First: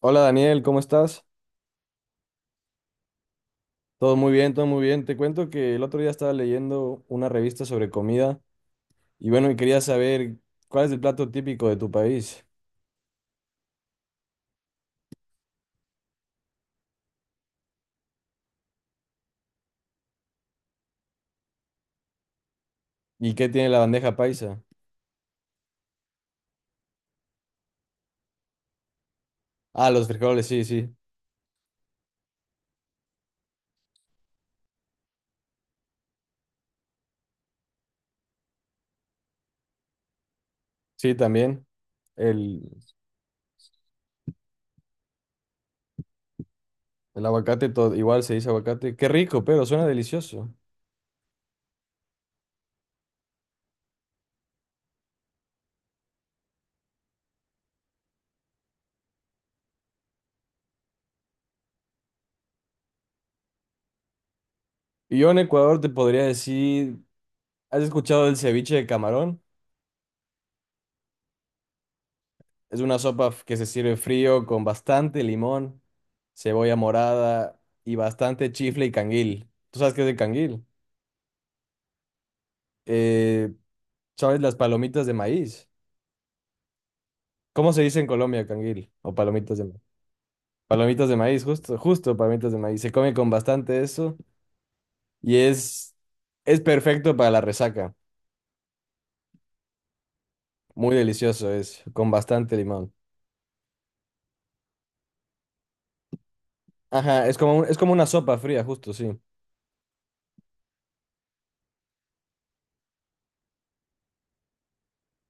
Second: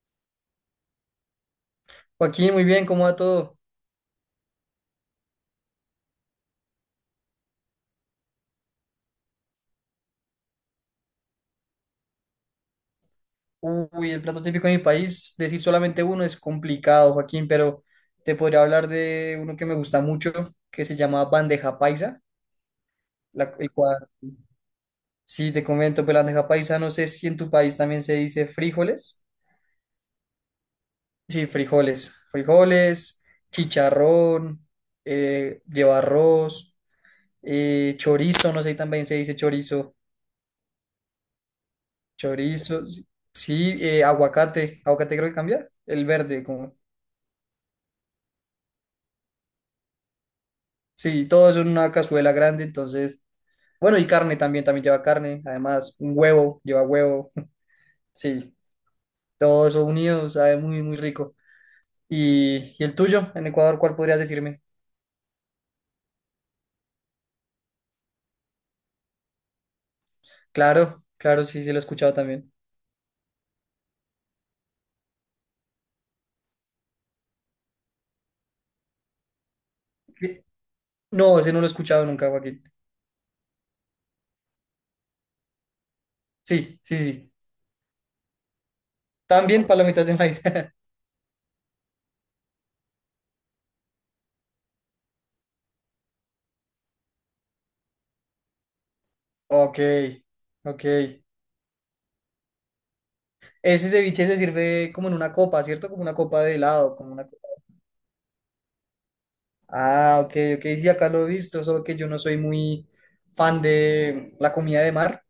Hola Daniel, ¿cómo estás? Joaquín, muy bien, ¿cómo va todo? Todo muy bien, todo muy bien. Te cuento que el otro día estaba leyendo una revista sobre comida y bueno, y quería saber cuál es el plato típico de tu país Uy, el plato típico de mi país, decir solamente uno es complicado, Joaquín, pero te podría hablar de uno que me gusta mucho, que se llama bandeja paisa, y qué tiene el la cual, bandeja paisa. sí, te comento, pero la bandeja paisa, no sé si en tu país también se dice frijoles. Ah, los frijoles, sí, sí. Sí, frijoles, frijoles, chicharrón, lleva arroz, chorizo, no sé si también se dice chorizo, Sí, también. El, chorizo, sí, aguacate, aguacate creo que cambia, el verde, como. el aguacate, igual se dice aguacate. Qué rico, pero suena delicioso. Sí, todo eso en una cazuela grande, entonces, bueno, y carne también, también lleva carne, además, un huevo, lleva huevo, sí, todo eso unido, sabe muy, muy rico. ¿Y el tuyo, en Ecuador, cuál podrías decirme? Y yo en Ecuador te podría decir, ¿has escuchado del ceviche de camarón? Claro, claro, sí, sí, lo he escuchado también. Es una que se sirve frío con bastante limón, cebolla morada y bastante chifle y canguil. ¿Tú sabes qué es el Eh, canguil? No, ese no lo he escuchado nunca, Joaquín. Eh, ¿Sabes las palomitas de maíz? Sí, sí, sí. ¿Cómo se dice en Colombia canguil? O palomitas de También maíz. palomitas de maíz. Palomitas de maíz, justo, justo palomitas de maíz. Se come con bastante eso y es perfecto para la resaca. Ok, ok. Muy delicioso es, con bastante limón. Ese ceviche se sirve como en una copa, ¿cierto? Como una copa de helado, como Ajá, una. Es como una sopa fría, justo, sí. Ah, ok, ok, sí, acá lo he visto, solo que yo no soy muy fan de la comida de mar,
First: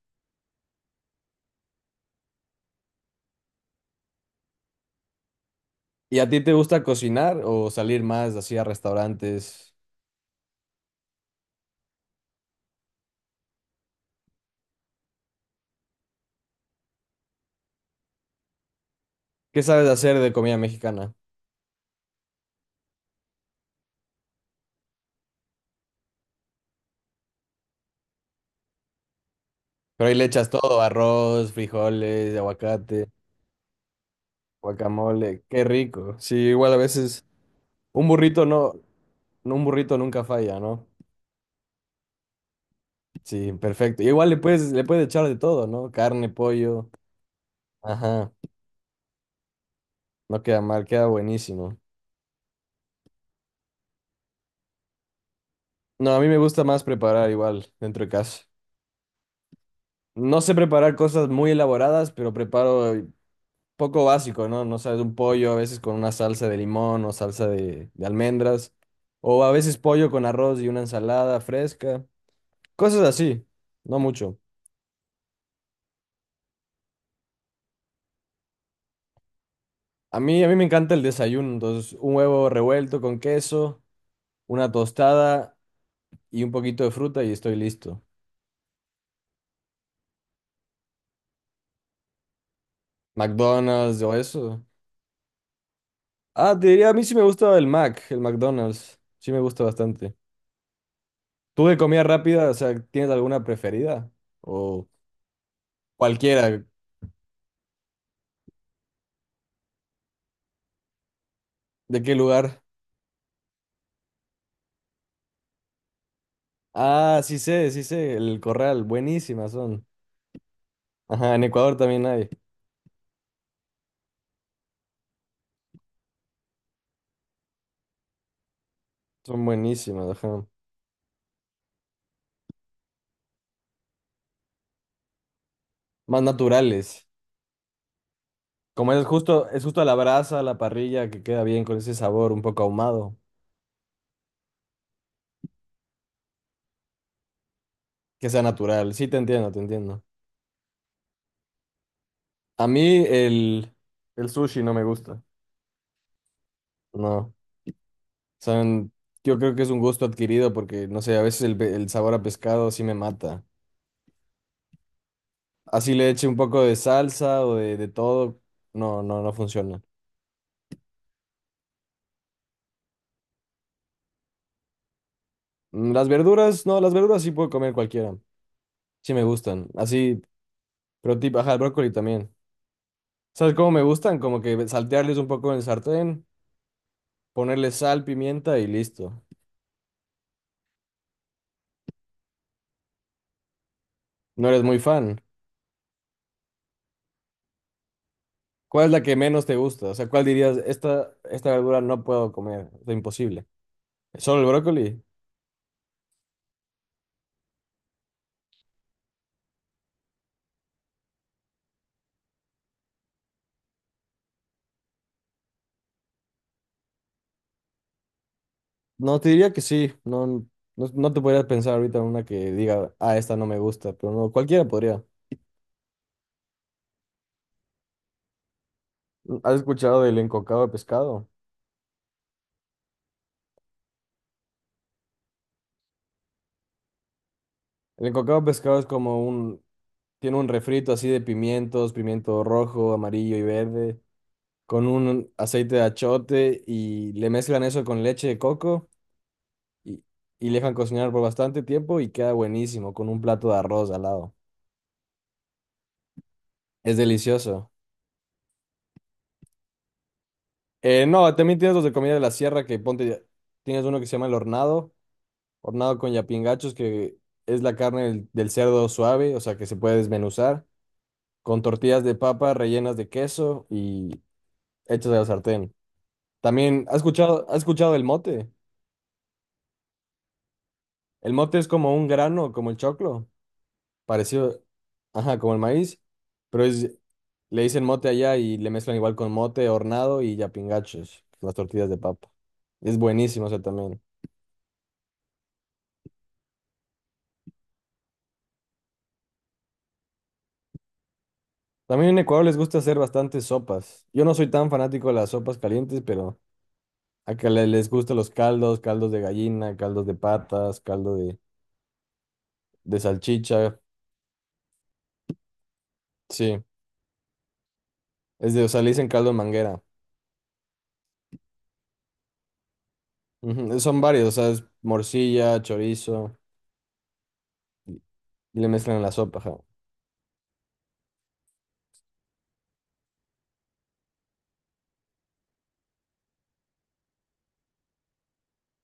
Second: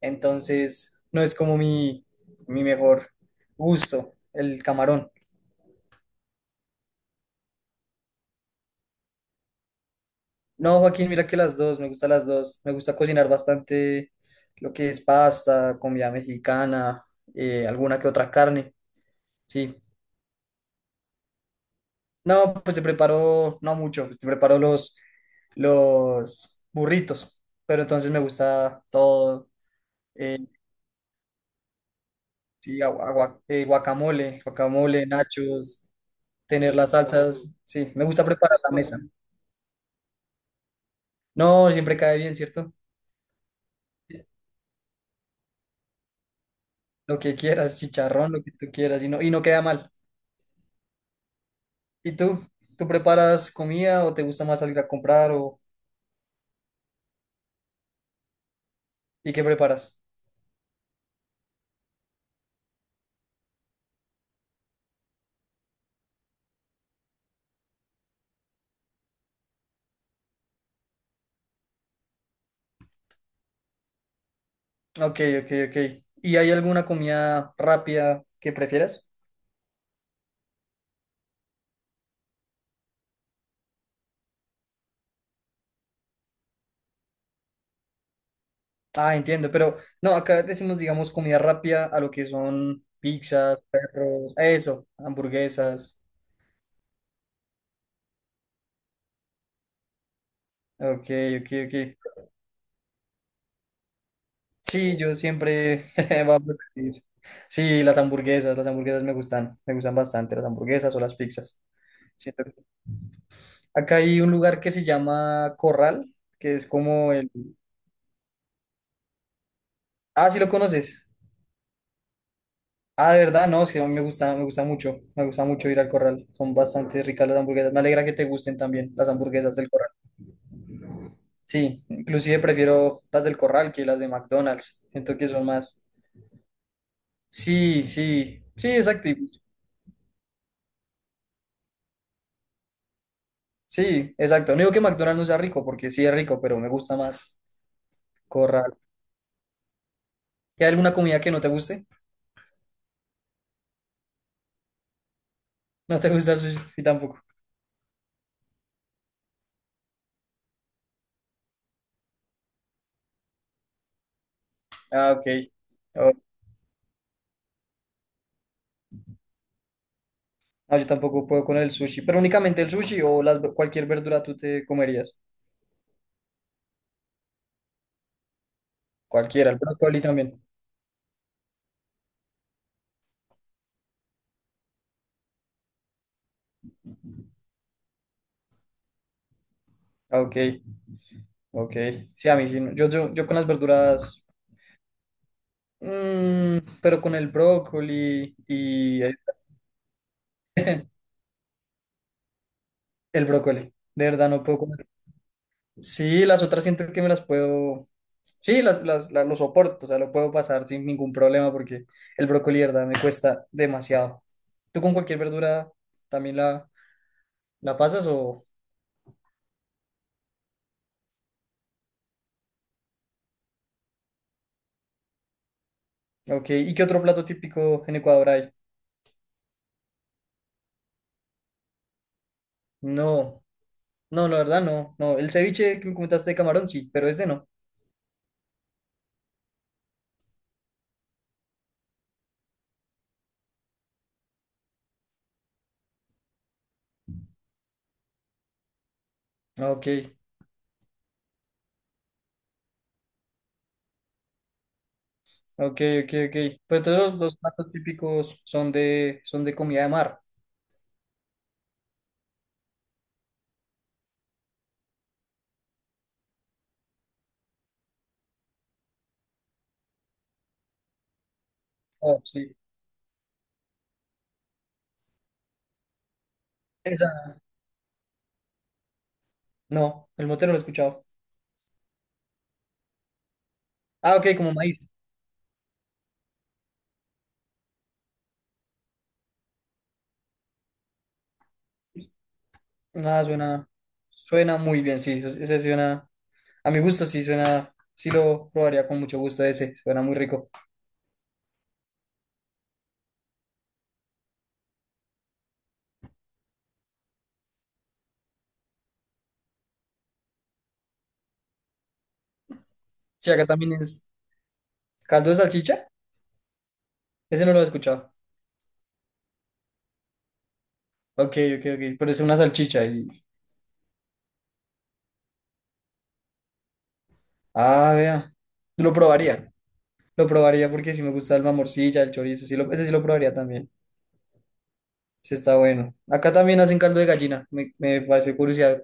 entonces no es como mi mejor gusto, el camarón. ¿Y a ti te gusta cocinar o salir más así a restaurantes? No, Joaquín, mira que las dos, me gustan las dos, me gusta cocinar bastante lo que es pasta, comida mexicana, alguna que otra carne, ¿Qué sí. sabes hacer de comida mexicana? No, pues te preparo, no mucho, pues te preparo los burritos, pero entonces me gusta todo. Pero ahí le eh, echas todo, arroz, frijoles, Sí, aguacate, guacamole, guacamole, guacamole, qué nachos, rico. Sí, igual tener a las veces salsas. Sí, me un gusta burrito preparar no, la mesa. no, un burrito nunca falla, ¿no? No, siempre cae bien, ¿cierto? Sí, perfecto. Y igual le puedes echar de todo, ¿no? Carne, pollo, Lo que quieras, chicharrón, ajá, lo que tú quieras, y no queda mal. no queda mal, queda buenísimo. ¿Y tú? ¿Tú preparas comida o te gusta más salir a comprar o No, a mí me gusta más preparar igual dentro de casa. y qué preparas? No sé preparar cosas muy elaboradas, pero preparo poco básico, ¿no? No sabes, un pollo a veces con una salsa de limón o salsa de almendras, o a veces pollo con arroz y una ensalada fresca, cosas así, no mucho. Ok, ok, ok. ¿Y hay alguna comida rápida que prefieras? A mí me encanta el desayuno, entonces un huevo revuelto con queso, una tostada y un poquito de fruta y estoy listo. Ah, entiendo, pero no, acá decimos, digamos, comida rápida a lo que son pizzas, McDonald's o perros, eso. eso, hamburguesas. Ah, te diría, a mí sí me gusta el McDonald's, sí me gusta bastante. Ok, ok, ¿Tú de ok. comida rápida, o sea, tienes alguna preferida? O Sí, yo siempre voy a cualquiera, preferir. Sí, las hamburguesas me gustan bastante las hamburguesas o las pizzas. ¿de qué Siento que. lugar? Acá hay un lugar que se llama Corral, que es como Ah, el. Sí sé, el corral, buenísimas son. Ah, sí lo conoces. Ajá, en Ecuador también hay. Ah, de verdad, no, sí, a mí me gusta mucho ir al Corral. Son bastante ricas las hamburguesas. Me alegra que te gusten también las Son hamburguesas del Corral. buenísimas, ajá. Sí, inclusive prefiero las del Corral que las de McDonald's. Siento que son más. Más naturales. Sí, sí, sí, Como exacto. Es justo a la brasa, a la parrilla, que queda bien con ese sabor un poco ahumado, Sí, exacto. No digo que McDonald's no sea rico, porque sí es rico, pero me gusta más que sea Corral. natural. Sí, te entiendo, te entiendo. ¿Y hay alguna comida que no te guste? A el sushi no me gusta. No te gusta el sushi y tampoco. No. Son, yo creo que es un gusto adquirido porque, no sé, a veces el sabor a pescado sí me mata. Ah, ok. Así le Oh, eche un poco de salsa o de todo, no, no, no funciona. no, yo tampoco puedo con el sushi, pero únicamente el sushi o cualquier verdura tú te comerías. Mm, las verduras, no, las verduras sí puedo comer cualquiera. Sí me Cualquiera, el gustan. brócoli Así, también. pero tipo, ajá, el brócoli también. ¿Sabes cómo me gustan? Como que saltearles un poco en el sartén, ponerle sal, pimienta y listo. Ah, ok, ok. Sí, a mí sí. No. Yo con las verduras, No eres muy fan. Pero con el brócoli ¿Cuál es la y que menos te gusta? O sea, ¿cuál dirías, esta verdura no puedo comer? Es el imposible. brócoli. De verdad, ¿Solo no el puedo. brócoli? Sí, las otras siento que me las puedo, sí, lo soporto, o sea, lo puedo pasar sin ningún problema porque el brócoli, de verdad, me cuesta demasiado. ¿Tú con cualquier verdura también la pasas o, No, te diría que sí. No, no, no te podrías pensar ahorita en una que diga, ah, esta no me gusta, pero no, cualquiera podría. ok, ¿y qué otro plato típico en Ecuador hay? ¿Has escuchado del encocado de pescado? No, no, la verdad no, no, el ceviche que me comentaste de camarón, sí, pero este no. El cocado pescado es como tiene un refrito así de pimientos, pimiento rojo, amarillo y verde, con un aceite de achote y le mezclan eso con leche de coco Ok, y, y le dejan cocinar por bastante tiempo y queda buenísimo con un plato de arroz al lado. ok, ok, ok. Pues Es entonces los delicioso. platos típicos son son de comida de mar. No, también tienes los de comida de la sierra que ponte, tienes uno que se llama el hornado, hornado con yapingachos que es la carne del cerdo suave, o sea que se puede desmenuzar, con tortillas de Oh, papa sí. rellenas de queso y hechos de la sartén. También, Esa, ¿has escuchado el mote? no, el mote no lo he escuchado. El mote es como un grano, como el choclo, Ah, ok, como parecido, maíz. ajá, como el maíz, pero es, le dicen mote allá y le mezclan igual con mote, hornado y yapingachos, las tortillas de papa. Es Nada, buenísimo, o sea, suena, también. suena muy bien, sí, ese suena, a mi gusto sí suena, sí lo probaría con mucho gusto ese, suena muy rico. También en Ecuador les gusta hacer bastantes sopas. Yo no soy tan fanático de las sopas calientes, pero les gustan los caldos, caldos de gallina, caldos de patas, caldo de Sí, acá también salchicha, es caldo de salchicha, sí. ese no lo he escuchado. Es de, o sea, le dicen caldo de manguera. Ok, ok, ok, pero es una salchicha y, Ujú, son varios, o sea, es morcilla, chorizo, ah, y vea, y le lo mezclan en la sopa, ajá. probaría, lo probaría porque sí me gusta el mamorcilla, el chorizo, ese sí lo probaría también, sí está bueno. Acá también hacen caldo de gallina, me parece curiosidad,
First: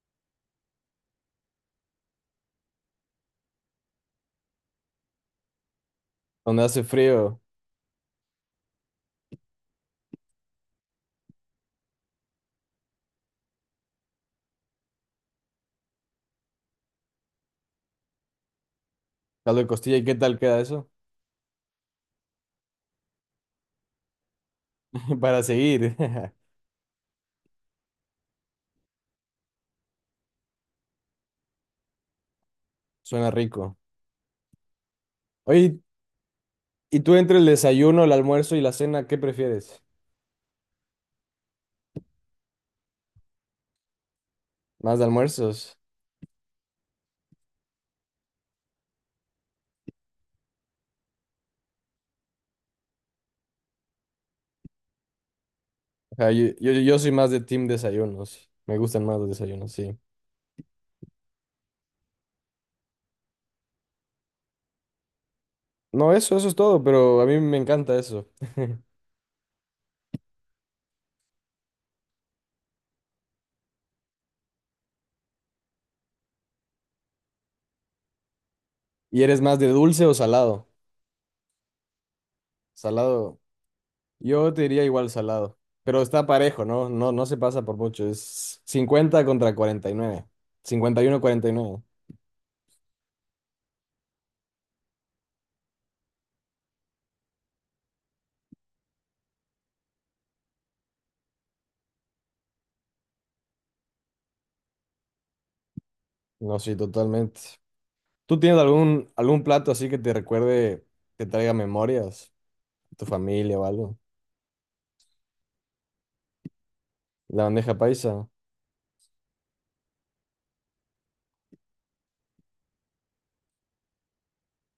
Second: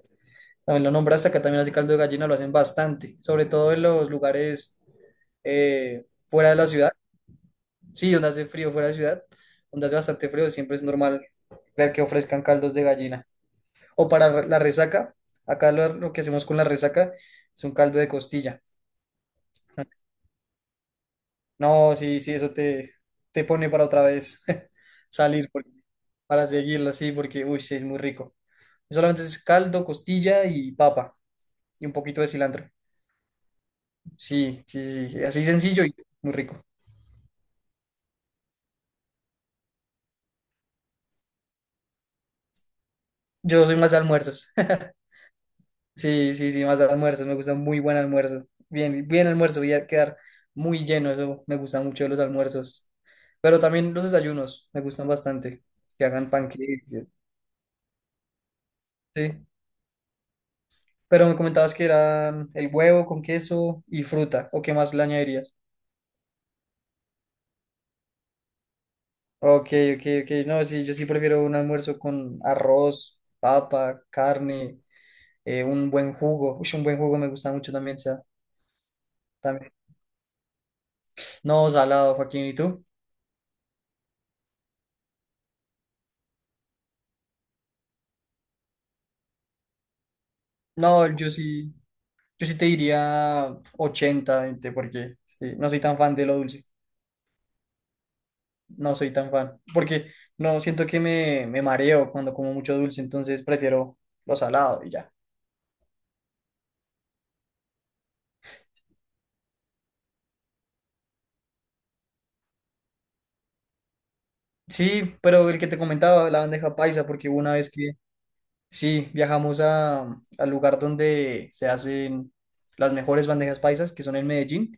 también lo nombraste, acá también hacen caldo de gallina, lo hacen bastante, sobre todo en los lugares fuera de Donde la hace ciudad. frío, Sí, donde hace frío fuera de ciudad, donde hace bastante frío, siempre es normal ver que ofrezcan caldos de gallina. O para la resaca, acá lo que hacemos con la resaca es un caldo de costilla. caldo de costilla, ¿y qué tal queda eso? No, sí, sí, eso te pone para otra vez Para salir, porque. seguir, Para seguirlo así, porque, uy, sí, es muy rico. Solamente es caldo, costilla y papa, y un poquito de cilantro. suena rico. Sí, sí, sí, sí, así Oye, sencillo y muy rico. ¿y tú entre el desayuno, el almuerzo y la cena, qué prefieres? Yo soy más de almuerzos. ¿Más de almuerzos? Sí, sí, sí, más almuerzos, me gusta muy buen almuerzo. Bien, bien almuerzo, voy a quedar muy lleno, eso me gusta mucho de los almuerzos. Pero también los desayunos, me gustan bastante, que Ajá, hagan yo panqueques. soy más de team desayunos, me gustan más los Sí, desayunos, sí. pero me comentabas que eran el huevo con queso y fruta, ¿o qué más le añadirías? No, eso es todo, pero a mí me encanta eso. Ok, ok, ok, no, sí, yo sí prefiero un almuerzo con arroz, papa, carne, un buen jugo. Uy, un buen jugo me gusta mucho también, sea, ¿Y eres más de también. dulce o salado? No, salado, Joaquín, ¿y tú? Salado. Yo te diría igual salado, pero está parejo, ¿no? No, no se pasa por mucho, es 50 contra cuarenta y nueve, cincuenta No, y uno yo cuarenta y sí. nueve Yo sí te diría 80-20 porque sí, no soy tan fan de lo dulce. No soy tan fan. Porque no siento que me mareo cuando como mucho dulce, entonces prefiero lo salado y ya. No, sí, totalmente. ¿Tú tienes algún plato así que te recuerde, que traiga memorias, tu familia o algo? Sí, pero el que te comentaba, la bandeja paisa, porque hubo La una vez que sí viajamos al lugar donde se hacen las mejores bandejas paisas, que son en Medellín,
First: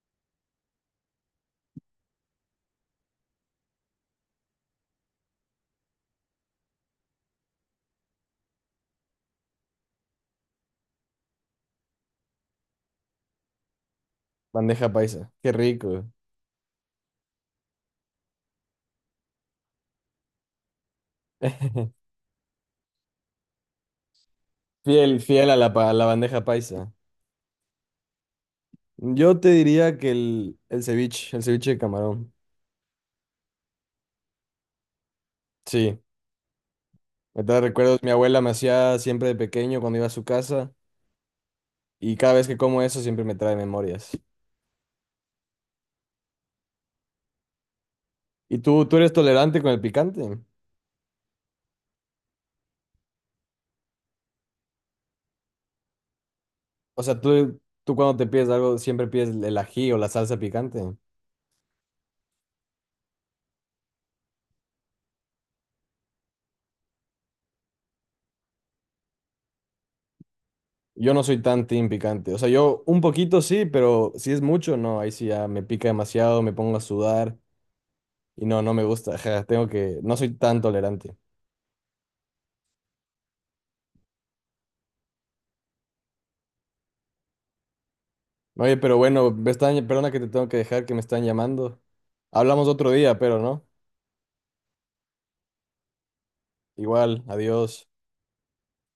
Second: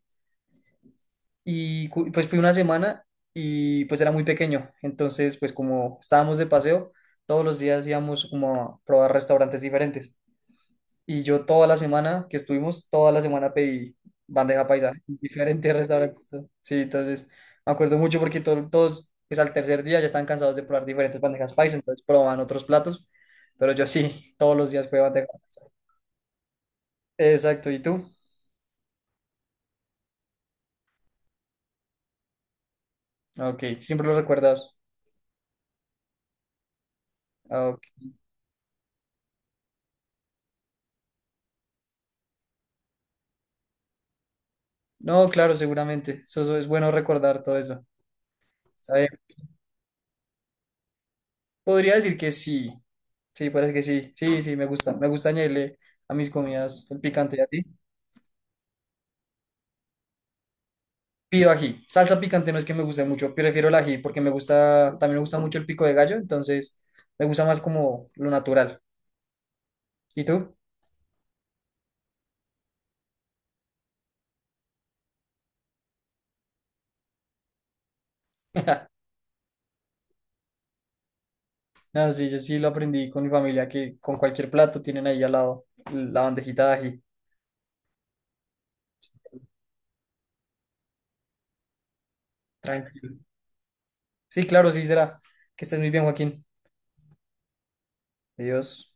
y pues fui una semana y pues era muy pequeño. Entonces, pues como estábamos de paseo, todos los días íbamos como a probar restaurantes diferentes. Y yo toda la semana que estuvimos, toda la semana pedí bandeja bandeja paisa en paisa, qué diferentes rico. restaurantes. Sí, entonces me acuerdo mucho porque todos, pues al tercer día ya estaban cansados de probar diferentes bandejas paisa, entonces probaban otros platos, pero yo sí, todos los días fue Fiel, bandeja fiel a paisa. A la bandeja paisa. Exacto, ¿y tú? Yo te diría que el ceviche de camarón. Ok, siempre lo recuerdas. Sí, me trae Ah, ok. recuerdos, mi abuela me hacía siempre de pequeño cuando iba a su casa. Y cada vez que como eso siempre me trae memorias. No, claro, seguramente. Eso es bueno recordar todo eso. ¿Y tú Está bien. eres tolerante con el picante? Podría decir que sí. Sí, parece que sí. Sí, sí, me gusta. Me gusta añadirle a mis comidas el O sea, picante y a ti. tú cuando te pides algo siempre pides el ají o la salsa picante. Pido ají. Salsa picante no es que me guste mucho, prefiero el ají porque me gusta, también me gusta mucho el pico de gallo, entonces me gusta más como lo natural. ¿Y tú? Yo no soy tan team picante. O sea, yo un poquito sí, pero si es mucho, no. Ahí sí ya me pica demasiado, me pongo a sudar y no, no me gusta. Ajá, tengo que, no soy tan tolerante. No, sí, yo sí lo aprendí con mi familia, que con cualquier plato tienen ahí al lado la bandejita de ají. Oye, pero bueno, me están, perdona que te tengo que dejar, que me están llamando. Hablamos otro Tranquilo. día, pero no. Sí, claro, sí será. Que estés muy bien, Joaquín. Igual, adiós. Adiós.